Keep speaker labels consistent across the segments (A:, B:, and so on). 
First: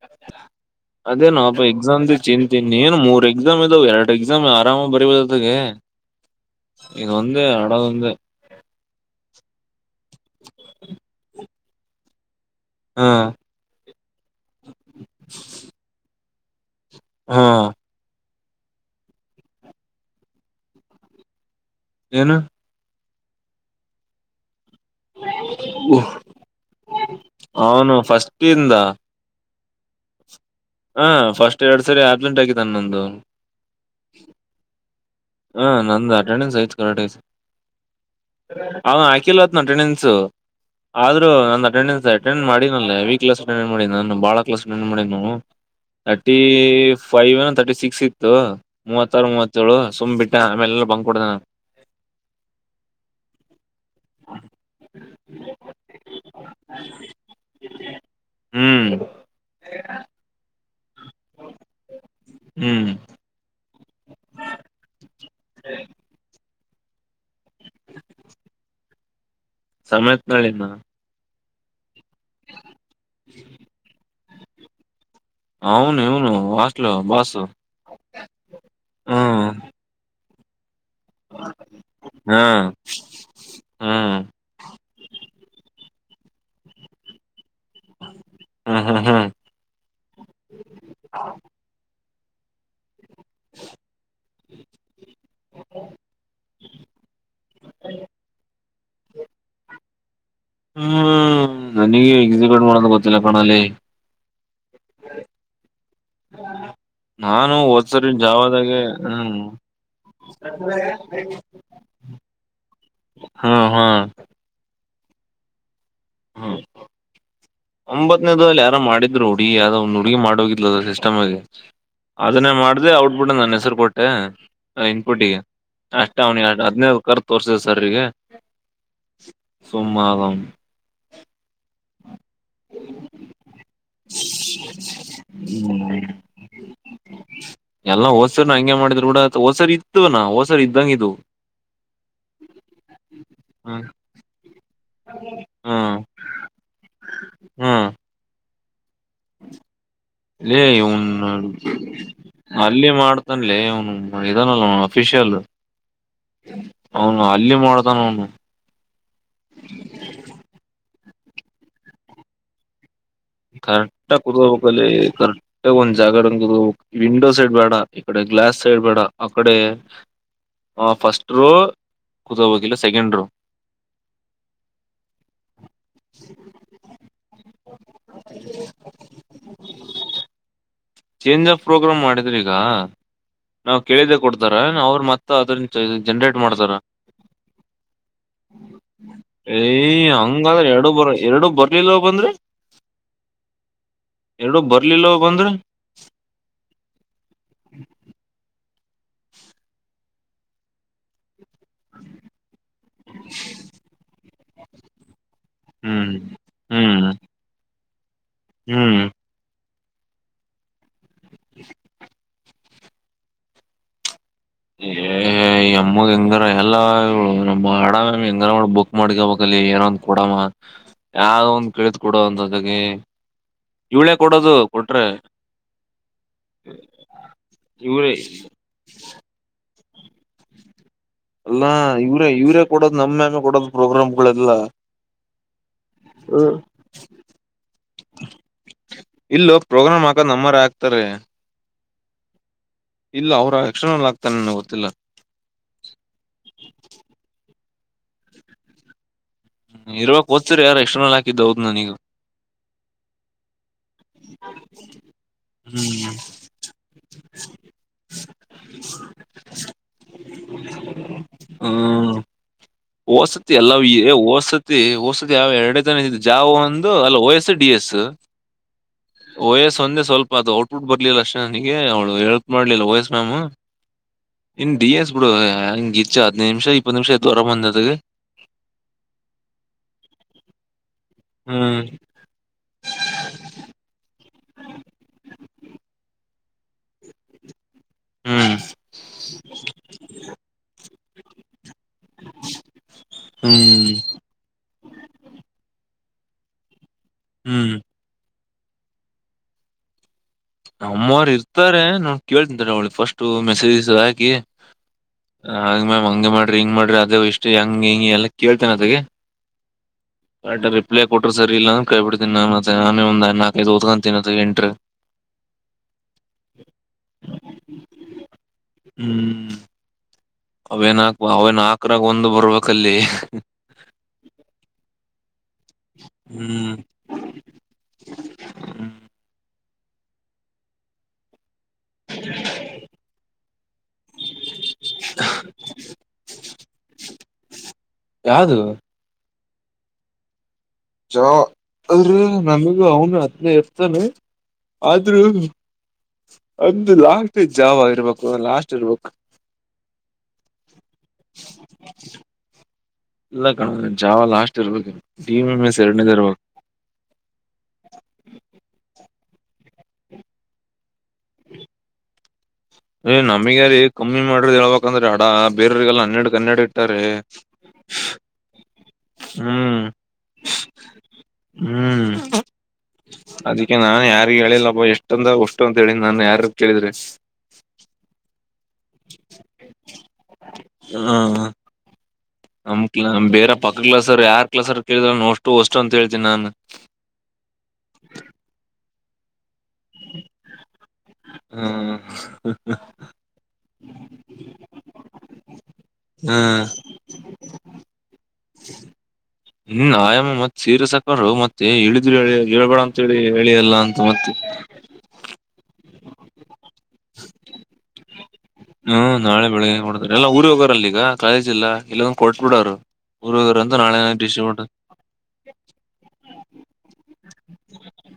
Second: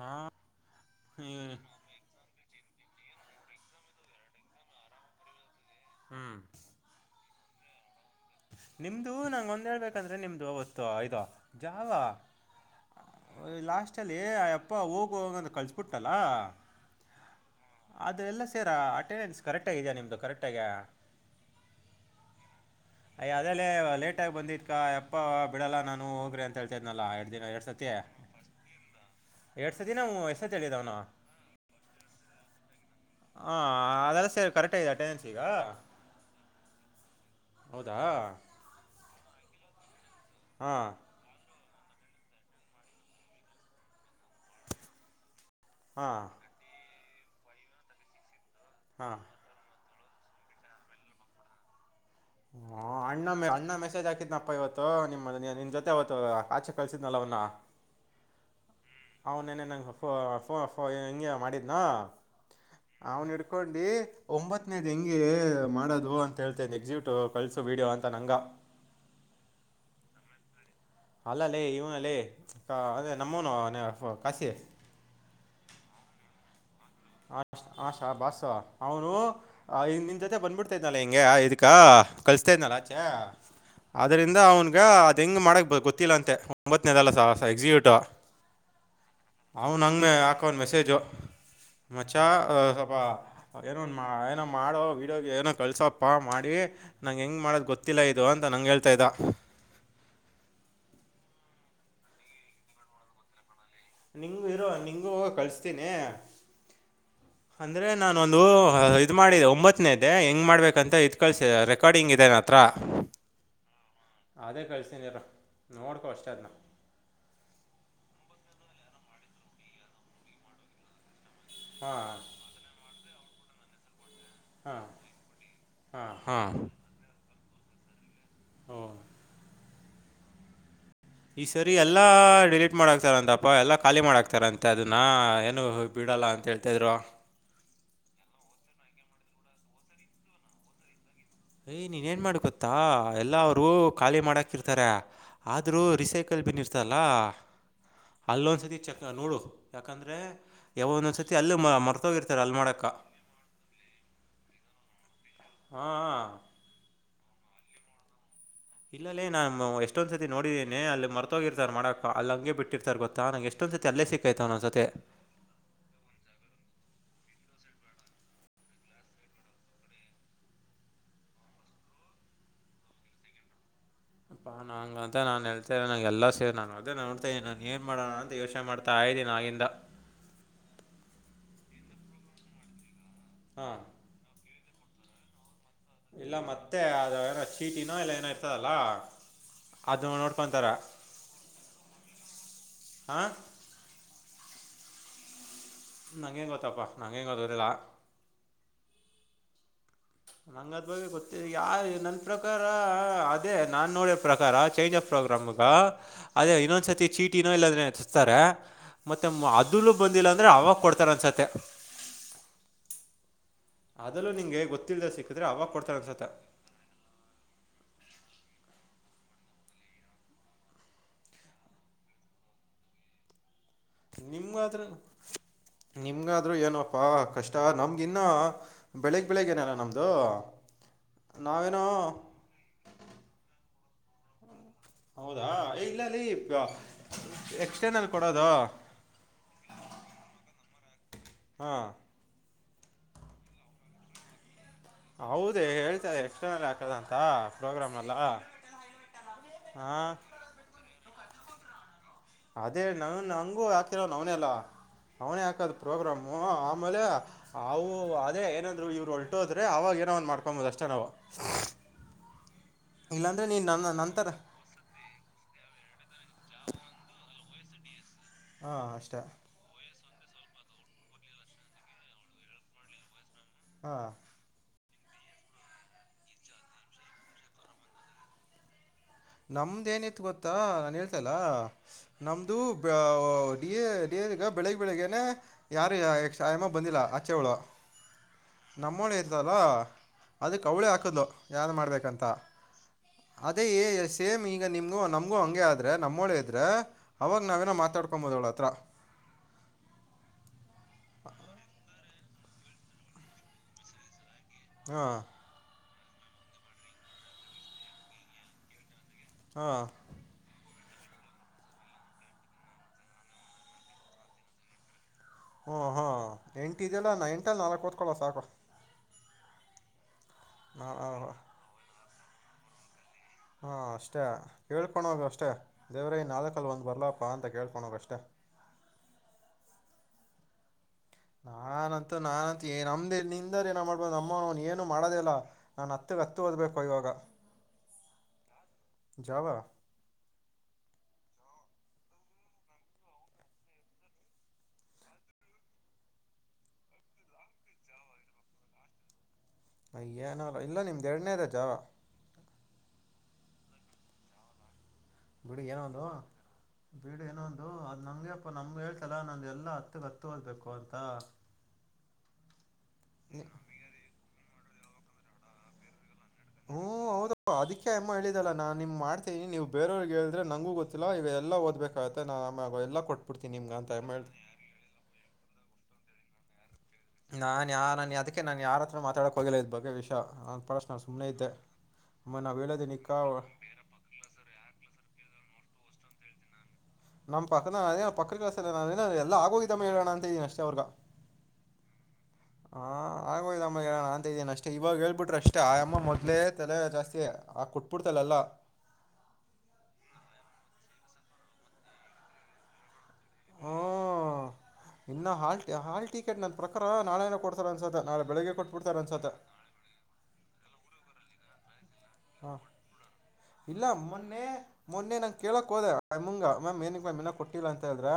A: ಹಾ
B: ಅದೇ [unintelligible] ಎಕ್ಜಾಮ್ದೇ ಚಿಂತಿ ಇನೇನು ಮೂರ್ ಎಕ್ಸಾಮ್ ಇದಾವ ಎರಡ್ ಎಕ್ಸಾಮ್ ಆರಾಮಗ್ಬರಿಬೊದ್ ಅತೆಗೆ
A: ಹ್ಮ್
B: ಇಗ ಒಂದೆ ಹಡದು ಒಂದೆ
A: ನಿಮ್ದು ನಂಗ್ ಒಂದ್ ಹೇಳ್ಬೇಕಂದ್ರೆ ನಿಮ್ದು ಅವತ್ತು ಇದು ಜಾವ
B: ಹಾ
A: ಲಾಸ್ಟ ಅಲ್ಲಿ ಅಯಪ್ಪ ಹೋಗುಹೊಗು ಅಂತ ಕಳ್ಸಬಿಟ್ಟಲ್ಲ
B: ಹಾ
A: [unintelligible] ಅಟೆಂಡೆನ್ಸ್ ಕರೆಕ್ಟಗಿದಿಯಾ ನಿಮ್ದು ಕರೆಕ್ಟ್ ಆಗಿ
B: ಏನು
A: ಅಯ ಅದೇಲೆ ಲೇಟ್ ಆಗಿ ಬಂದಿತ್ತ್ [unintelligible] ಎಪ್ಪ ಬಿಡಲ್ಲ ನಾನು ಹೋಗ್ರಿ ಅಂತ ಹೇಳ್ತಾ ಇದ್ನಲ್ಲ ಎರಡ್ ದಿನ ಎರಡ್ ಸತಿ
B: ಅವನು ಫಸ್ಟ್ ಇಂದ
A: ಎರ್ಡ್ ಸತಿನಾ [unintelligible]
B: ಹ ಫಸ್ಟ್ ಎರಡ್ ಸರಿ ಆಬ್ಸೆಂಟ್ ಆಕಿದಾನ್ ನಂದು
A: ಹಾ ಅದೆಲ್ಲ ಸರಿ ಕರೆಕ್ಟ್ [unintelligible]
B: ಹಾ ನಂದ್ ಅಟೆಂಡೆನ್ಸ ಐತ್ [unintelligible] [unintelligible]
A: ಹೌದಾ
B: ಅಟೆಂಡೆನ್ಸು
A: ಹಾಂ
B: ಆದ್ರೂ [unintelligible] ಅಟೆಂಡೆನ್ಸು ಅಟೆಂಡ್ ಮಾಡಿನಲ್ಲೆ [unintelligible] ಅಟೆಂಡ್ ಮಾಡಿ ನಾನು ಬಾಳ ಕ್ಲಸ್ ಅಟೆಂಡ್ [unintelligible]
A: ಹಾಂ
B: ತರ್ಟಿ ಫೈವ್ ಏನೊ ತರ್ಟಿ ಸಿಕ್ಸ್ ಇತ್ತು
A: ಹಾಂ
B: ಮೂವತ್ತಾರು ಮೂವತ್ತೇಳು ಸುಮ್ ಬಿಟ್ಟ ಆಮೇಲೆಲ್ಲ ಬಂಕ್ ವಡ್ದವ್ನೆ
A: ಹಾ ಅಣ್ಣ ಅಣ್ಣ ಮೆಸೇಜ್ ಹಾಕಿದ್ನಪ್ಪ ಇವತ್ತು ನಿಮ್ಮ ನಿನ್ ಜೊತೆ ಅವತ್ತು ಆಚೆ ಕಳ್ಸಿದ್ನಲ್ಲ [unintelligible]
B: ಹ್ಮ್
A: ಅವನ್ ನೆನ್ನೆ ನಂಗ್ [unintelligible] ಹಂಗೆ ಮಾಡಿದ್ನ
B: ಹ್ಮ್
A: ಅವ್ನ್ ಹಿಡ್ಕೊಂಡ್ [unintelligible] ಒಂಬತ್ತನೇದು ಹೆಂಗೆ ಮಾಡೋದು ಅಂತ [unintelligible] [unintelligible] ಕಳಸು ವಿಡಿಯೋ ಅಂತ ನಂಗ
B: ಸಮೇತ್ [unintelligible]
A: ಅಲ್ಲಲೆ ಇವ ಲೆ ಅದೇ ನಮ್ಮೂನು ಕಾಸಿ
B: ಅನ್ವ್ ಇನ್ವು
A: ಆಶಾ ಬಾಸ್ ಅವನು
B: ಹ್ಮ್
A: ನಿನ್ ಜೊತೆ ಬಂದ [unintelligible] [unintelligible] ಹಿಂಗ ಇದಕ್ಕ
B: ಹಾ
A: ಕಲ್ಸ್ತಾ ಇದ್ನಲ್ಲ ಆಚೇ
B: ಹ್ಮ್
A: ಆದರಿಂದ ಅವನ್ಗ ಅದೆಂಗ್ ಮಾಡಕ್ ಗೊತ್ತಿಲ್ಲ ಅಂತೆ ಒಂಬತ್ತನೇದಲ್ಲ ಸ [unintelligible] ಎಕ್ಸಿಕ್ಯೂಟ
B: ಹ್ಮ್ ಹ್ಮ್ ಹ್ಮ್
A: ಅವನು [unintelligible] ಹಾಕವ್ನೆ ಮೆಸೇಜು ಮಚ್ಚ ಸ್ವಲ್ಪ [unintelligible] ಮಾಡೋ ವಿಡಿಯೋ ಏನೋ ಕಳ್ಸೋಪ್ಪಾ ಮಾಡಿ ನಂಗೆ ಹೆಂಗ್ ಮಾಡೋದ್ ಗೊತ್ತಿಲ್ಲ ಇದು ಅಂತ ನಂಗ್ ಹೇಳ್ತಾ ಇದ್ದ [unintelligible]
B: ಹ್ಮ್ ನಿಗೆ ಎಕ್ಸಿಕ್ಯೂಟ್ ಮಾಡೋದು ಗೊತ್ತಿಲ್ಲ ಕಣಲೆ
A: ನಿಂಗು ಇರೋ ನಿಂಗು ಕಳಸ್ತೀನಿ
B: ನಾನು
A: ಅಂದ್ರೆ
B: ಹೋದ್ಸರಿ
A: ನಾನೊಂದು
B: ಜಾವದಾಗೆ
A: ಇದ್
B: ಹ್ಮ್
A: ಮಾಡಿದೆ ಒಂಬತ್ತನೇದೆ ಹೆಂಗ್ ಮಾಡ್ಬೇಕಂತ ಇದ [unintelligible] [unintelligible] ಇದೇ ನನ್ನತ್ರ
B: ಹಾ ಹಾ
A: ನಿನಗ ನೋಡ್ಕೋ ಅಷ್ಟ ಅದನ [unintelligible]
B: ಕ್ಲೀನ ಅದು ಯಾರೋ ಮಾಡಿದ್ರು ಹುಡುಗಿ ಯಾವದ ಒಂದು ಹುಡುಗಿ ಮಾಡ ಹೋಗಿದಲ್ಲ ಸಿಸ್ಟಮ್ಗೆ
A: ಹಾಂ
B: ಅದನ್ನೇ ಮಾಡ್ದೆ ಅವ [unintelligible] ಬುಡ ನನ್ನ ಹೆಸರ ಕೊಟ್ಟೆ
A: ಹಾಂ
B: ನಾ ಇಟ್ಟ ಬುಟ್ಟಿ
A: ಹಾಂ
B: ನೆಕ್ಸ್ಟ್ ಅವ್ನ
A: ಹಾಂ
B: ಅದನ ಉತಾರ ತೋರ್ಸಿದೆ ಸರ್ ಗೇ [unintelligible]
A: ಹ [unintelligible]
B: ಸುಮ್ಮ ಆದಾವ. [unintelligible]
A: ಈ ಸರಿ ಎಲ್ಲಾ ಡಿಲೀಟ್ ಮಾಡಕ್ತಾರಂತಪ್ಪ ಎಲ್ಲಾ ಖಾಲಿ ಮಾಡಾಕ್ತಾರಂತೆ ಅದನ್ನ ಏನು ಬಿ [unintelligible]
B: ಹ್ಮ್
A: ಇಲ್ಲ ಅಂತ ಹೇಳ್ತ ಇದ್ರು. [unintelligible]
B: ಎಲ್ಲಾ ಹೋಸರ [unintelligible] ಇದರ ಬೀಡ ಹೊಸರ್ ಇತ್ತು ನಾ ಹೊಸರ್ ಇದ್ದಂಗ ಇದು [unintelligible]
A: ರೀ ನೀನ್ ಏನ್ ಮಾಡ ಗೊತ್ತಾ ಎಲ್ಲ ಅವರು
B: ಹ್ಮ್
A: ಖಾಲಿ ಮಾಡಾಕಿರ್ತ [unintelligible] ರೆ ಆದ್ರೂ ರಿಸೈಕಲ್ ಬಿನ್ ಇರ್ತಲ್ಲ
B: ಹ್ಮ್
A: ಅಲ್ಲೊಂದ್ಸತಿ. [unintelligible] ನೋಡು ಯಾಕಂದ್ರೆ
B: ಲೇ
A: ಯಾವ
B: ಇವ್ನು
A: ಒಂದೊಂದ್ಸತಿ ಅಲ್ಲ ಮರ್ತೋಗಿರ್ತಾರೆ ಅಲ್ ಮಾಡಕ್ಕ.
B: ಅಲ್ಲಿ
A: [unintelligible]
B: ಮಾಡ್ತನ್ಲೇ ಅವನು ಇದಾನಲ್ಲ ಅವ ಅಫಿಷಿಯಲ್
A: ಹಾಂ
B: ಅವನು ಅಲ್ಲಿ ಮಾಡ್ತಾನ ಅವನು. [unintelligible]
A: ಇಲ್ಲಲೇ ನಾನು ಎಷ್ಟೊಂದ್ಸ ಸತಿ ನೋಡಿದೀನಿ ಅಲ್ಲಿ ಮರತೋಗಿರ್ತಾರ ಮಾಡಕ್ ಅಲ್ಲಿ ಹಂಗೆ ಬಿಟ್ಟಿರ್ತಾರ ಗೊತ್ತ. [unintelligible]
B: ಕರೆಕ್ಟ ಕುದಕೋಬೇಕಲ್ಲಿ ಕರೆಕ್ಟ ಒಂದ್ ಜಾಗ ಹಿಡ್ಕೊಂಡ ಕೂತಕೋಬೇಕು ವಿಂಡೋ ಸೈಡ ಬೇಡ? [unintelligible] ಇಕಡೆ ಗ್ಲಾಸ್ ಸೈಡ್ ಬಡ ಅಕ್ಕಡೆ. [unintelligible] ಹಾ ಫಸ್ಟ್ ರೋ ಕೂತಕೋಬೇಕು ಇಲ್ಲ ಸೆಕೆಂಡ್ ರೋ. [unintelligible]
A: ಪ್ಪಾನಾ ಹಾಂಗ್ ಅಂತ ನಾ ಹೇಳ್ತೇನೆ ನಂಗೆಲ್ಲಾ ಸೇರ ನಾನು ಅದೇ ನಾ ನೋಡತ್ತಾ ಇದೇನ್ ಏನ್ ಮಾಡೋದ [unintelligible] ಅಂತ ಯೋಚನೆ ಮಾಡ್ತಾ ಇದ್ದೀನ ಆಗಿಂದ. [unintelligible]
B: ಚೇಂಜ್ ಆಫ್ ಪ್ರೋಗ್ರಾಮ್ ಮಾಡಿದ್ರ ಈಗ ನಾವ
A: ಹಾಂ
B: ಕೇಳಿದೆ ಕೊಡ್ತಾರ ಅವರು ಮತ್ತೆ ಅದರ [unintelligible]
A: ಇಲ್ಲ ಮತ್ತೆ ಅದು ಏನೋ ಚೀಟಿನೋ ಇಲ್ಲ ಏನೋ ಇರ್ತದಲ್ಲ ಅದು
B: ಏಯ್
A: ನೋಡ್ಕೊಂತಾರ.
B: ಹಂಗಾದ್ರೆ
A: [unintelligible]
B: ಎರಡು ಬೋರ್ ಎರಡು ಬರ್ಲಿಲ್ಲವ ಬಂದ್ರೆ. [unintelligible]
A: ಹಾ [unintelligible]
B: ಎರಡು ಬರ್ಲಿಲ್ಲವ ಬಂದ್ರೆ. [unintelligible]
A: ನಂಗೇನು ಗೊತ್ತಪ್ಪ ನಂಗೇನು ಗೊತ್ತಿಲ್ಲ ಹಂಗ್ ಅದವರಿಗೆ ಗೊತ್ತ ಯಾ ನನ್ನ ಪ್ರಕಾರ ಅದೇ ನಾನ್ ನೋಡಿದ ಪ್ರಕಾರ ಚೇಂಜ್ ಆಫ [unintelligible] ಪ್ರೋಗ್ರಾಮ್ ಬೇಕಾ
B: ಹ್ಮ್
A: ಅದೇ ಇನ್ನೊಂದ್ಸತಿ
B: ಹ್ಮ್
A: ಚಿಟ್ಟಿನೂ ಇಲ್ಲ ಆದರೆ ಸಿಕ್ತರಾ
B: ಹ್ಮ್
A: ಮತ್ತೆ ಮ ಅದ [unintelligible] ಇದಲು ಬಂದಿಲ್ಲ ಅಂದ್ರೆ ಅವಾಗ ಕೊಡ್ತಾರೆ ಅನ್ಸತ್ತೆ. [unintelligible] ಅದಲ್ಲೂ ನಿಮಗೆ ಗೊತ್ತಿಲ್ಲದೆ ಸಿಕ್ಕಿದ್ರೆ
B: ಏ
A: ಅವಾಗ ಕೊಡ್ತಾರೆ
B: ಎಮ್ಮಗ
A: ಅನ್ಸತ್ತೆ
B: ಹೆಂಗಾರ ಎಲ್ಲ ಬಾಡಾಮಿ ಇಂದ ಬುಕ್ ಮಾಡಕೊಬೇಕು. [unintelligible] ಅಲ್ಲಿ ಏನೋ ಕೊಡಮ್ಮ ಯಾವ ತಿಳಿದ ಕೂಡ ಒಂದದಾಗಿ. [unintelligible] ಇವಳೇ ಕೊಡೋದು ಕೊಟ್ರೆ. [unintelligible]
A: ನಿಮ್ಮಗ ಆದರೂ ಏನಪ್ಪಾ ಕಷ್ಟ ನಮ್ಗ
B: ಇವ್ರೇ
A: ಇನ್ನ ಬೆಳಿಗ್ಗೆ ಬೆಳಿಗ್ಗೆ ಏನಾರ ನಮ್ದ. [unintelligible] ಹಲೋ? [unintelligible]
B: ಅಲ್ಲಾ ಇವ್ರೇ ಇವ್ರೇ ಕೊಡೋದು ನಮ್ಮ ಮ್ಯಾಗ ಬಿಡೋದ ಪ್ರೋಗ್ರಾಮ್ ಗಳೆಲ್ಲ [unintelligible]
A: ಹೌದಾ ಇಲ್ಲಾ ಲೇ ಇಬ್ಬರ ಎಕ್ಸ್ಟ್ರಾ ನಲ್ ಕೊಡೋದು. [unintelligible]
B: ಇಲ್ಲ ಪ್ರೋಗ್ರಾಮ್ ಹಾಕದ ನಮ್ಮರೇ ಆಗ್ತಾರೆ. [unintelligible]
A: ಹಾ [unintelligible]
B: ಇಲ್ಲ ಅವ್ರ ಎಕ್ಸ್ಟರ್ನಲ್ ಆಗ್ತಾನೆ ನಂಗ್ ಗೊತ್ತಿಲ್ಲ. [unintelligible]
A: ಹೌದೇ ಹೇಳ್ತಾರೆ ಎಕ್ಸ್ಟರ್ನಲ್ ಹಾಕದ ಅಂತ ಪ್ರೋಗ್ರಾಮ್ ಅಲ್ಲಾ. [unintelligible]
B: ಇರೋ ಹೋದ ಯಾರೋ ಎಕ್ಸ್ಟರ್ನಲ್ ಹಾಕಿದ್ದ್ ಹೌದ ನನೀಗ [unintelligible]
A: ಅದೇ ನಾವ ನಂಗು ಹಾಕತಿರೋ ಅವ್ನೆಲ್ಲ. [unintelligible] ಅವನೇ ಹಾಕೋದ್
B: ಹ್ಮ್
A: ಪ್ರೋಗ್ರಾಮು ಆಮೇಲೆ ಅವು ಅದೇ ಏನಂದ್ರು ಇವ್ರು ಹೊಲ್ಟೋದ್ರೆ ಅವಾಗ [unintelligible] ಏನ ಒಂದ್ ಮಾಡ್ಕೊಬೋದ ಅಷ್ಟೇ ನಾವು. [unintelligible]
B: ಹ್ಮ್
A: ಇಲ್ಲಾಂದರೆ
B: ಓಸತಿ
A: ನೀನು
B: ಎಲ್ಲ
A: ನನ್ನ ನಂತರ
B: ಓಸತಿ ಓಸತಿ ಯಾವ ಎರಡ [unintelligible] ನನಗ ಇದ್ದಿದ್ದ ಜಾವ ಒಂದು ಅಲ್ಲ ಓ ಎಸ್ ಡಿ ಎಸ್
A: ಹಾಂ ಅಷ್ಟೇ
B: ಓ ಎಸ್ ಒಂದೇ ಸ್ವಲ್ಪ [unintelligible] ಅದು ಔಟ್ಪುಟ್ ಬರ್ಲಿಲ್ಲ ಅಷ್ಟೇ ನನಗೆ ಅವ್ಳು ಹೆಲ್ಪ್ ಮಾಡ್ಲಿಲ್ಲ ವಯಸ್ ಮ್ಯಾಮ್. [unintelligible]
A: ಹಾ [unintelligible]
B: ಡಿ ಎಸ್ ಬಿಡು ಹೆಂಗ ಗಿಚ್ಚ ಹದ್ ನಿಮಿಷ ಇಪ್ಪತ್ತು ನಿಮಿಷ ಎದ್ದ ಹೊರ ಬಂದದ [unintelligible]
A: ನಮ್ದ ಏನಿತ್ತು ಗೊತ್ತಾ ನಾನ ಹೇಳ್ತಲ್ಲ
B: ಹ್ಮ್
A: ನಮ್ದು ಬ್ಯಾಯ ಡಿಎ ಡಿಎ ದಾಗ [unintelligible] ಬೆಳಿಗ್ಗೆ ಬೆಳಿಗ್ಗೆನೆ ಯಾರು ಯಾ ಎಮ್ಮಾ ಬಂದಿಲ್ಲ ಆಚ್ಚೆ ಅವಳು
B: ಹ್ಮ್
A: [unintelligible] ನಮ್ಮ ಅವಳೇ ಇದ್ದಲ್ಲಾ? [unintelligible] ಅದಕ್ಕೆ ಅವಳೇ ಹಾಕಿದ್ಲು ಏನು ಮಾಡಬೇಕಂತ ಅದೇ ಏ
B: ಹ್ಮ್
A: ಎಸ್ ಈಗ ನಿಮ್ಗೂ ನಮಗೂ ಹಂಗೆ ಆದ್ರೆ ನಮ್ಮ್ಳ ಇದ್ರೆ ಅವಾಗ
B: ಹ್ಮ್
A: ನಾವೇನೋ ಮಾತಾಡ್ಕೋಬಹುದು ಹತ್ತಿರ
B: ಅಮ್ಮರು ಇರ್ತಾರೆ ನೋ ಕೇಳ್ತಂತಾರೆ ಅವಳಿ ಫಸ್ಟ್ ಮೆಸೇಜಸ್ ಹಾಕಿ
A: ಹ್ಮ್
B: ಹಂಗ ಮ್ಯಾಮ್ ಹಂಗ ಮಾಡ್ರಿ ಹಿಂಗ ಮಾಡ್ರಿ ಅದೇ ಇಷ್ಟ ಹೆಂಗ ಹಿಂಗ ಎಲ್ಲ ಕೇಳ್ತೇನೆ ಅದಗೆ
A: ಹಾ
B: ಲೇ ಕೊಟರು ಸರಿ ಇಲ್ಲ ಅದರೆ ಕೈ ಬಿಡ್ತೀನಿ ನಾನೆ ನಾಕೈದು ಓದುತೇನಿ ಅದು ಎಂಟರಿ
A: ಹ್ಮ ಹಾ ಎಂಟ್ಯಲ್ಲ ನಾ ಎಂಟಲ್ಲಿ ನಾಲ್ಕು ತ್ಕೊೊಳ್ಳ ಸಾಕು ಹಾಂ
B: ಅವೇನ ನಾಲ್ಕು ಅವೇ ನಾಲ್ಕು ರಲ್ಲಿ ಒಂದು ಬರಬೇಕು ಅಲ್ಲಿ
A: ಹಾ ಅಷ್ಟೇ ಕೇಳ್ಕೊಳ ಹೋಗ ಅಷ್ಟೇ ದೇವ್ರೈ ನಾಲ್ಕಲ್ಲಿ
B: ಹ್ಮ್
A: ಒಂದ್ ಬರ್ಲಪ್ಪಾ ಅಂತ ಕೇಳ್ಕೊಳೋಗಷ್ಟೆ ನಾ ಂತ ನಾನ ನಮ್ದ ನಿಂದ ಏನ ಮಾಡ್ಬ ಅಮ್ಮ ಏನು ಮಾಡೋದಿಲ್ಲಲ್ಲ ನಾನ್ ಹತ್ತಗ್ ಹತ್ತು ಓದ್ಬೇಕುಯವ ಕೋಗ
B: ಯಾವದು ಚಾ ಅದ್ರಿ ನಮಗ ಅವನು ಹದನೇ ಎರ್ತಾನಿ ಆದ್ರೂ ಅದು ಲಾಸ್ಟ್ ಎಕ್ಸಾಮ್ ಆಗಿರ್ಬೇಕು ಲಾಸ್ಟ್ ಇರ್ಬೇಕು
A: ಅಯ್ಯಏನಾರ ಇಲ್ಲ ನಿಮ್ದ್ ಎರಡನೇದ ಜಾವ
B: ಇಲ್ಲ ಕಣೋ ಜಾವ ಲಾಸ್ಟ್ ಇರ್ಬದ
A: ಬಿಡಿ ಏನೋ ಒಂದು ಬಿಡು ಏನೋ ಒಂದು ಅದ್ ನಮಗೆ ಅಪ್ಪ ನಮ್ಗ ಹೇಳ್ತ ಲ್ಲಾ ನಂದ ಎಲ್ಲಾ ಹತ್ತು ಗತ್ತು ಓದ್ಬೇಕು ಅಂತ
B: ಏ ನಮಗಾರೀ ಕಮ್ಮಿ ಮಾಡ್ರ ಹೇಳ್ಬಂದ್ರ ಹಡ ಬೇರರಿಗೆಲ್ಲಾ ಹನ್ನೆರಡ್ ಕನ್ನಡ
A: ಹ್ಞೂ
B: ಇಟ್ಟಾರ
A: ಹೌದು ಅದಕ್ಕೆ ಅಮ್ಮ ಹೇಳಿದ ಅಲ್ಲ ನಾ ನಿಮ್ ಮಾಡ್ತೀನಿ ನೀವು
B: ಹ್ಮ್
A: ಬೇರವ್ರಿಗೆಗ ಹೇಳಿದ್ರೆ ನಂಗೂ ಗೊತ್ತಿಲ್ಲ ಇವ ಎಲ್ಲ
B: ಹ್ಮ್
A: ಓದ್ಬೇಕಾಗತ್ತೆ ನ
B: ಅದಕ್ಕೆ ನಾನ್ ಯಾರಿಗೆ ಹೇಳಿಲ್ಲಬ್ ಎಷ್ಟಂದ ಅಷ್ಟು ಅಂತ ಹೇಳಿ ನನ್ನಯಾರ ಕೇಳಿದ್ರು
A: ನಾನು ಯ ನಾನು ಅದಕ್ಕೆ ನಾನು ಯಾರ ಹತ್ರ ಮಾತಾಡೋಕ್ಕೆ ಹೋಗಿಲ್ಲ ಇದ ಬಗ್ಗೆ ವಿಷಯ ನಾನ ಪಾಡಿಗೆ ಅಷ್ಟ ನಾನು ಸುಮ್ಮನೆ
B: ಹ್ಮ
A: ಇದ್ದೆ ಅಮ್ಮ ನಾವು
B: ನಮ್ ಕಲ
A: ಹೇಳೋದೀನಿಕ್ಕ
B: ಬೇರೆ ಪಕ್ಕ ಕ್ಲಾಸ್ರ್ ಯಾರ್ ಕ್ಲಾಸ್ರು ಕೇಳಿದ ಅಷ್ಟು ಅಷ್ಟು ಅಂತ ಹೇಳ್ತನಿ ನಾನ್
A: ನಮ್ ಪಕ್ಕದ ಅದೇ ಪಕ್ಕ ಕೆಲಸಲ್ಲ ಅದೇ ಎಲ್ಲ ಆಗೋಗಿದ್ದ ಮ ಹೇಳೋಣ ಅಂತಿದನಿ ಅಷ್ಟೇ ಅವ್ರಗ
B: ಹ್ಮ್
A: ಹಾ ಆಗೋಯ್ದಮ್ಮಗೆಾರ ನಾನ್ಂತ ಇದ್ದೇನೆ ಅಷ್ಟೇ ಇವಾಗ ಹೇಳ್ಬಿಟ್ಟು ಅಷ್ಟೇ ಆಯಾಮ ಮೊದ್ಲೆೇ
B: ಹ್ಮ್
A: ತಲೆ ಜಾಸ್ತಿ ಆ ಕುಟ್ಬಿಡ್ತಲೆ ಅಲ್ಲ
B: ಹ್ಮ ಆಯಾಮ ಮತ್ತತ್ ಸೀರೆ ಸಾಕರು ಮತ್ತೆ ಇ ಹೇಳಿದ್ರು ಹೇಳ ಹೇಳ್ಬೇಡ ಅಂತ ಹೇಳಿ ಹೇಳಿ ಅಲ್ಲ ಅಂತ ಮತ್ತೆ
A: ಇನ್ನ ಹಾಲ್ಟ ಹಾಲ್ ಟಿಕೆಟ್ ನನ್ನ ಪ್ರಕಾರ ನಾಳೆನ ಕೊಡ್ತಾರೆ ಅನ್ಸತ ನಾಳೆ ಬೆಳಗ್ಗೆ ಕೊಟ್ಬಿಡ್ತಾರೆ
B: ಹ್ಮ್
A: ಅನ್ಸತ್ತೆ
B: ನಾಳೆ ಬೆಳಿಗ್ಗೆ ನೋಡ್ತಾರೆ ಎಲ್ಲ ಊರಿಗೆ ಹೋಗಾರಲ್ಲಲ್ಲಿ ಈಗ ಕಾಲೇಜ್ಿಲ್ಲಲ್ಲ
A: ಹಾ ಇಲ್ಲ
B: ನಾಳೆ
A: ಮೊನ್ನೆ
B: ಡಿಸ್ಟ್ರಿಬ್ಯೂಟ್
A: ಮೊನ್ನೆ ನಂ ಕೇಳಕ್ ಹೋದೆ ಂಗ ಮ್ ಮಾಮ ಏನಕ್ಕ ಮಾಮ ಇನ್ನೂ ಕೊಟ್ಟಿಲ್ಲ ಅಂತ ಹೇಳದ್ರ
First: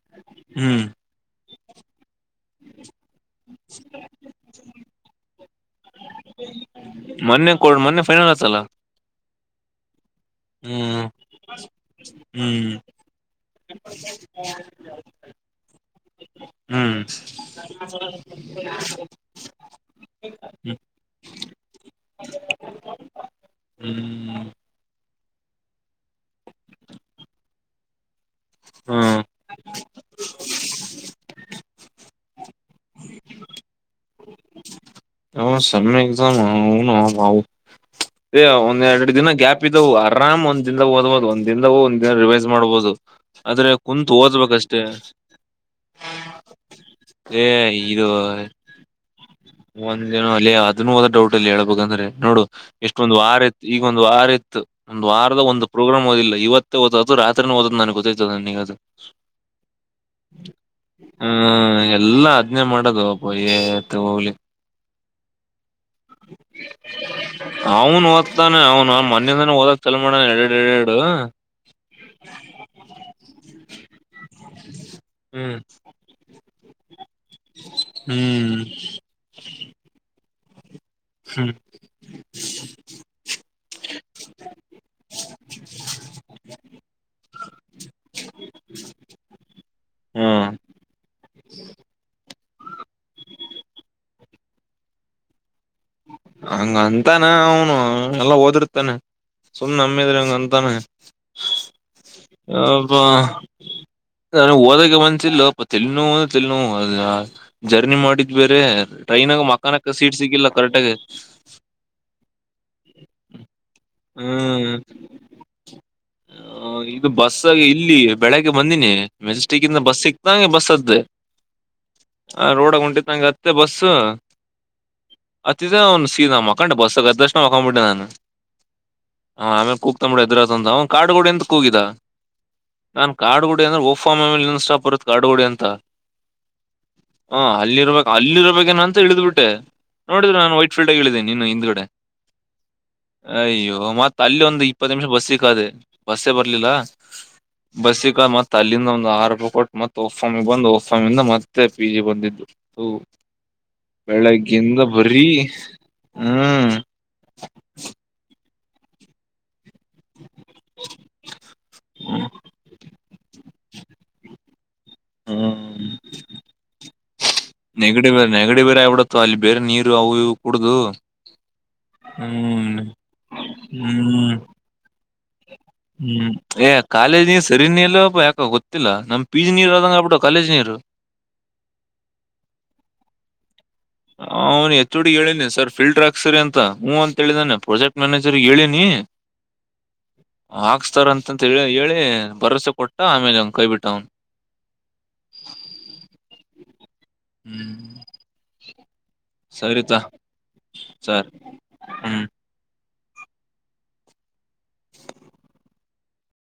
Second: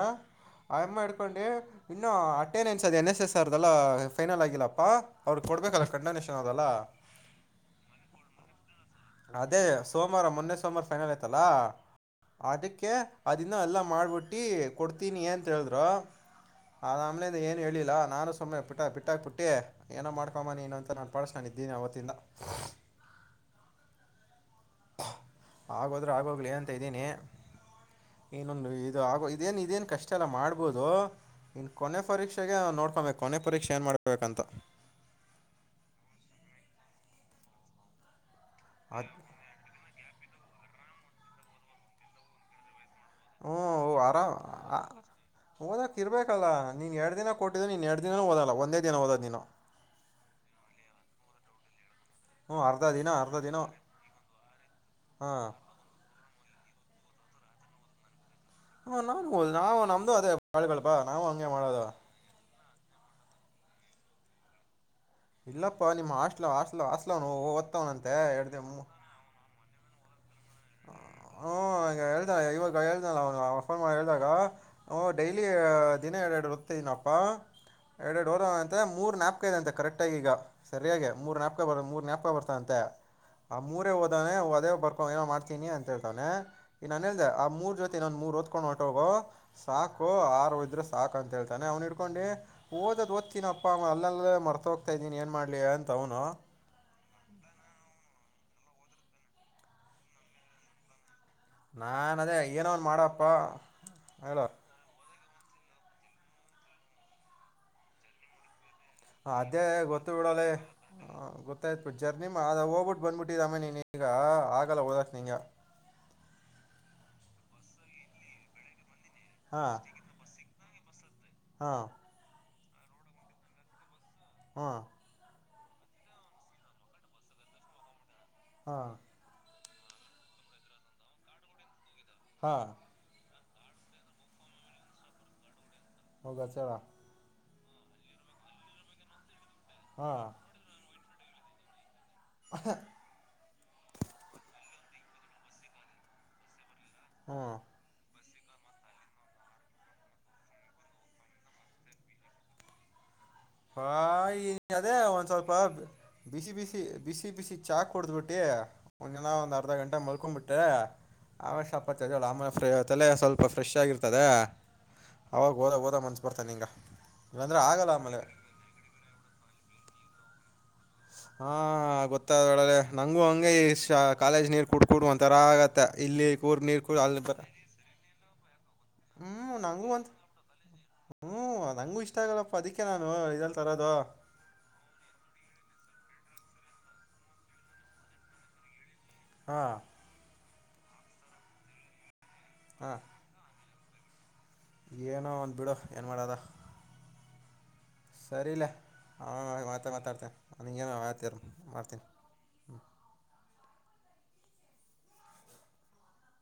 B: ಹ್ಮ್
A: ಅಮ್ಮ ಹಡ್ಕೊಂಡಿ ಇನ್ನು ಅಟೆಂಡೆನ್ಸ್ ಅದು ಎನ್ ಎಸ್ ಎಸ್ ಆರ್ದೆಲ್ಲ ಫೈನಲ್ ಆಗಿಲ್ಲಪ್ಪಾ ಅವ್ರಿಗೆ ಕೊಡ್ಬೇಕಲ್ಲ ಕಣ್ಣನಿಷನ್ ಅದಲ್ಲ
B: ಮೊನ್ನೆ ಕೊಡ್ ಮೊನ್ನೆ ಫೈನಲ್ ಆತಲ್ಲ
A: ಅದೇ ಸೋಮವಾರ ಮೊನ್ನೆ ಸೋಮವಾರ
B: ಹ್ಮ್
A: ಫೈನಲ್ ಆಯ್ತಲ್ಲಾ
B: ಹ್ಮ್
A: ಅದಕ್ಕೆ ಅದನ್ನ ಎಲ್ಲ ಮಾಡ್ಬಿಟ್ಟು ಕೊಡ್ತೀನಿ ಅಂತ ಹೇಳಿದ್ರ ಅ
B: ಹ್ಮ್
A: ಆಮ್ಲೆ ಏನು ಹೇಳಿಲ್ಲ ನಾನು ಸುಮ್ಮನೆುಟ್ಟ ಬಿಟ್ಟಾ ಪ ಬಿಟ್ಟಿ ಏನೋ ಮಾಡ್ಕೊಂಬನಿ ಏ
B: ಹ್ಮ್
A: ಅಂತ ನಾನು ಪಳಸ್ ಇದ್ದಿನ ಅವವತ್ತಿಂದ
B: ಹ್ಮ್
A: ಆಗೋದ್ರೆ ಆಗೋಗ್ಲಿ ಅಂತ ಇದ್ದೀನಿ ಇನೊಂದು ಇದು ಆಗೋ ಇದೇನ್ ಇದೇನ್ ಕಷ್ಟ ಅಲ್ಲ ಮಾಡ್ಬೋದು ಇನ್ ಕೊನೆ ಪರೀಕ್ಷೆಗೆ ನೋಡ್ಕೊಬೇಕು ಕೊನೆ ಪರೀಕ್ಷೆ ಏನ್ ಮಾಡ್ಬೇಕಂತ
B: ಹ ಸ ಎಸಾಮ್ ಹನು ಏ
A: ಅದು
B: ಒಂದ್ೆರಡು ದಿನ ಗ್ಯಾಪ್ ಇದ್ದಾವವು ಆರಾಮ್ ಒಂದ ದಿನದಾಗ ಓದ್ಬಹುದು ಒಂದ ದಿನದಾಗ ಒಂದ ದಿನ ರಿವೈಸ್ ಮಾಡ್ಬಹುದು
A: ಹ್ಮ ಆರಾಮ ಓದಕ ಇರ್ಬೇಕಲ್ಲ
B: ಏ ಇದು
A: ದಿನ ಓದೋದು ನೀನು
B: ಒಂದಿನ ಅಲ್ಲಿ ಅದನ್ನುದ ಡೌಟ್ ಲ್ಲಿ ಹೇಳಬೇಕ ಅಂದ್ರೆ ನೋಡು
A: ಹ್ಞೂ ಅರ್ಧ
B: ಎಷ್ಟೊ
A: ದಿನ
B: ಒಂದು
A: ಅರ್ಧ
B: ವಾರ
A: ದಿನ
B: ಇತ್ತು ಈಗ ಒಂದ್ ವಾರ ಇತ್ತು ಒಂದ್ ವಾರದ
A: ಹಾಂ
B: ಒಂದು ಪ್ರೋಗ್ರಾಮ್ ಓದಿಲ್ಲ ಇವತ್ತು ಹಓದದು ರಾತ್ರಿ ಓದ ನನ್ಕೋ ದು
A: ಹ್ಞೂ ನಾನು ನಾವು ನಮ್ಮದು ಅದೇ ಬಾಳ್ಗಳಪ್ಪ ನಾವು
B: ಹಾ
A: ಹಂಗೆ ಮಾಡೋದು
B: ಎಲ್ಲಾ ಅದ್ನೇ ಮಾಡೋದು ಅಬ ತ್ ಹೋಗ್ಲಿ
A: ಇಲ್ಲಪ್ಪ ನಿಮ್ ಹಾಸ್ಟ್ಲ್ ಹಾಸ್ಲ್ ಹಾಸ್ಲವನುಓದ್ತವನಂತೆ ಎಡೇ
B: ಚಲ್ ಮಾಡೋ ಎರಡು ಎರಡು
A: ಹ್ಞೂ ಈಗ ಹೇಳ್ದಾನ ಇವಾಗ ಹೇಳ್ದಾನ ಅವನು ಫೋನ್ ಮಾಡಿ ಹೇಳ್ದಾಗ ಹ್ಞೂ ಡೈಲಿ
B: ಹ್ಮ್
A: ದಿನ ಎರಡೆರಡು ಇನಪ್ಪಾ ಎರಡೆರಡು ೋರ್
B: ಹ್ಮ್
A: ಅಂತ ಮೂರ್ ನನ್ಯಪ್ಕೈ ಇದೆ ಅಂತೆ ಕರೆಕ್ಟ ಆಗಿ ಈಗ ಸರಿಯೆ ಮೂರ್
B: ಹ್ಮ್
A: ನೆಾಪಕ ಬರ್ ಮೂರ್ ನನ್ಾಪಕ ಬರ್ತಂತೆ ಆ ಮೂರೇ ಹೋದಾನೆ ಹದೇ ಬರ್ಕೋ ಏನೋ ಮಾಡ್ತ ಅಂತ ಹೇತಾನೆ ಈ ನಾನನ್ ಹೇಳಿದೆ ಆ ಮೂರ್ ಜೊತೆ ನಂದ ಮೂರ್ ಒಓದ್ಕೊಂಡ್ ಹೊಟ್ಟೋಗು ಸಾಕು
B: ಹ್ಮ್
A: ಆರು ಇದ್ರ ಸಾಕ ಅ ಹೇತಾನೆ ಅವ್ನ್ ಇಡ್ಕೊಂಡಿ ಓದ ಓದ್ತನಪ್ಪಾ ಅಲ್ಲಲ್ಲ ಮರ್ತ ಹೋಗ್ತಾ ಇದೀನಿ ಏನ್ ಮಾಡ್ಲಿ ಅಂತ ಅವನು
B: ಹಂಗ ಅಂತಾನ ಅವನು ಎಲ್ಲ ಓದಿರ್ತಾನೆ ಸುಮ್ ನಮ್ಮಿದ್ರಿ ಹಂಗ ಅಂತಾನ
A: ನಾನ್ ಅದೇ ಏನವನ್ ಮಾಡಪ್ಪ ಹೇಳ
B: ತಲ್ಲಿ ನೋವು ಅ ತಲ್ಲಿ ನೋವು ಅ ಜರ್ನಿ ಮಾಡಿದ್ ಬೇರೆ ಟ್ರೈನ್ಾಗ ಮಾನಕ್ಕ ಸೀಟ್ ಸಿಕ್ಕಿಲ್ಲ ಕರೆಕ್ಟಾಗಿ
A: ಗೊತ್ತಾಯ್ತ್ ಬಿಟ್ಟ ಜರ್ನಿ ಅ ಹೋಗ್ಬಿಟ್ಟು ಬಂದ್ಬಿಟ್ಟಿದಮ್ಮೇ ನೀನ್ ಈಗ
B: ಹ್ಮ್
A: ಆಗಲ್ಲ ಓದಕ್ ನಿಗ ಹಾ
B: ಇದು ಬಸ್ಗ ಇಲ್ಲಿ ಬೆಳಗ್ಗೆ ಬಂದಿನಿ ಮೆಜೆಸ್ಟಿಕ್ ಇಂದ ಬಸ್ ಸಿಕ್ತಂಗೆ ಬಸ್ ಅತ್ತ್ದೆ
A: ಹಾ
B: ಆ ರೋಡ ಉಂಟಿತ್ತುಂಗೆ ಅತ್ತೆ ಬಸ್
A: ಹಾಂ
B: ಅತ್ತ್ ಸೀ ನಮ್ಮ ಮಕೊಂಡೆ ಬಸ್ ಅದಕ್ಷಣ ಹಕೊಂಬಿಟ್ಟೆ ನಾನು
A: ಹಾ
B: ಆೇಲೆ ಕೂತಂಬಡ ಇದದ್ರ ಅವ ಕಾಡು ಗೊಡಿ ಎಂತ ಕೂಗಿದ
A: ಹಾಂ
B: ನಾನನ್ ಕಾಡು ಅಂದ್ರ ಓಫ ಮೇಲೆ ಸ್ಟಾಪ್ ಬರುತ್ತೆ ಆಡುಗೋಡೆ ಅಂತ
A: ಹೋಗ ಚಳ
B: ಹ ಅಲ್ಲಿ ಇರ್ಬೇಕು ಅಲ್ಲಿ ಇರಬೇಕೇಏ ಅಂತ ಇಳಿದ್ ಬಿಟ್ಟ
A: ಹಾಂ
B: ನೋಡ್ರೆ ನಾನು ನೀನ್ನು ಹಿಂದ್ಗಡೆ
A: ಹ
B: ಅಯ್ಯೋ ಮತ್ತ ಅಲ್ಲಿ ಒಂದು ಇಪ್ಪತ್ತು ನಿಮಿಷ ಬಸ್ ಸಿಕ್ಕದೆೆ ಬಸ್ಸೇ ಬರ್ಲಿಲ್ಲ
A: ಹ್ಞೂ
B: ಬಸಿ ಕ ಮತ ಅಲ್ಲಿಂದ ಒಂದು ಆಹಾರಪ ಕೊಟ್ಟು ಮತ್ತೆ ಫಾಮಿ ಬಂದು ಫಾಮಿಂದ ಮತ್ತೆ ಪಿ ಜಿ ಬಂದಿದ್ದು
A: ಹ
B: ಬೆಳಗ್ಗಿಂದ
A: ಅದೇ
B: ಬರೀ
A: ಒಂದ್ ಸ್ವಲ್ಪ ಬಿಸಿ
B: ಹ್ಮ್
A: ಬಿಸಿ ಬಿಸಿ ಬಿಸಿ ಚಾ ಕೊಡತ್ ಬಿಟ್ಟೆ ಒಂದ್ ಜನ ಒಂದು ಅ ಅರ್ಧ ಗಂಟೆ ಮಲ್ಕೊಂಬಿಟ್ಟೆ ಆಷಪತ್ತಜೋಳ ಆಮೇಲೆರ ತಲೆ ಸ್ವಲ್ಪಫ್ರೆಶ್ ಆಗಿರ್ತದೆ ಅವಾಗ ಹಓದ
B: ಹ್ಮ್
A: ಹಓದ ಮನ್ಸ್ ಬರ್ತ ನಿಂಗ ಇಲ್ಲಂದ್ರೆ ಆಗಲ್ಲ ಆಮೇಲೆ
B: ಬೇ ಬೇರೆ ಆಡತ್ತ ಅಲ್ಲಿ ಬೇರೆ ನೀರು ಅವು ಕುಡು
A: ಹಾ ಗೊತ್ತಾದ ಒಳ್ಳ ನಂಗೂ ಹಂಗೆ ಈ
B: ಹ್ಮ್
A: ಕಾಲೇಜ್ ನೀರ್ ಕುೂಡ್ಕಡು ಒಂಂತರ ಆಗ
B: ಹ್ಮ್ ಏ ಕಾಲೇಜಿಗೆ ಸರಿನ್ ಎಲ್ಲ ಯಾಕ ಗೊ
A: ಹ್ಮ್ ನಂಗೂ ಒಂತ ಹ್ಮ್ ನಂಗೂ ಇಷ್ಟ ಆಗಲ್ಲಪ್ಪ ಅದಿಕ್ಕೆ ನಾನು ಇದಲ್
B: ಅವ್ನು ಎತ್ತ ಹಡು ಹೇಳಿದಿನಿ ಸರ್ ಫಿಲ್ಡರ್ ಆ ಸರಿ ಅಂತ ಹ್ ಅಂತ ಹೇಳಿದಾನನೆ ಪ್ರಾಜೆಕ್ಟ್ ಮ್ಯಾನೇಜರ್ಗ್ ಹೇಳಿನಿ
A: ಹಾ
B: ಹಾಕ್ಸ್ತಾರಂತಂತ ಹೇಳಿ ಹೇಳಿ ಭರಸೆ ಕೊಟ್ಟ
A: ಹಾಂ
B: ಆಮೇಲೆ ಅವನ್ ಕೈ ಬಿಟ್ಟ ಅವನು
A: ಏನೋ ಒಂದು ಬಿಡು ಏನು ಮಾಡದ
B: ಹ್ಮ್
A: ಹಾ ಮ
B: ಸರಿತಾ
A: ಮಾತಾಡ್ತೆ
B: ಸರ್
A: ಹಂಗೇನುಳ್ತ ಮಾಡ್ತೀನಿ
B: ಹ್ಮ್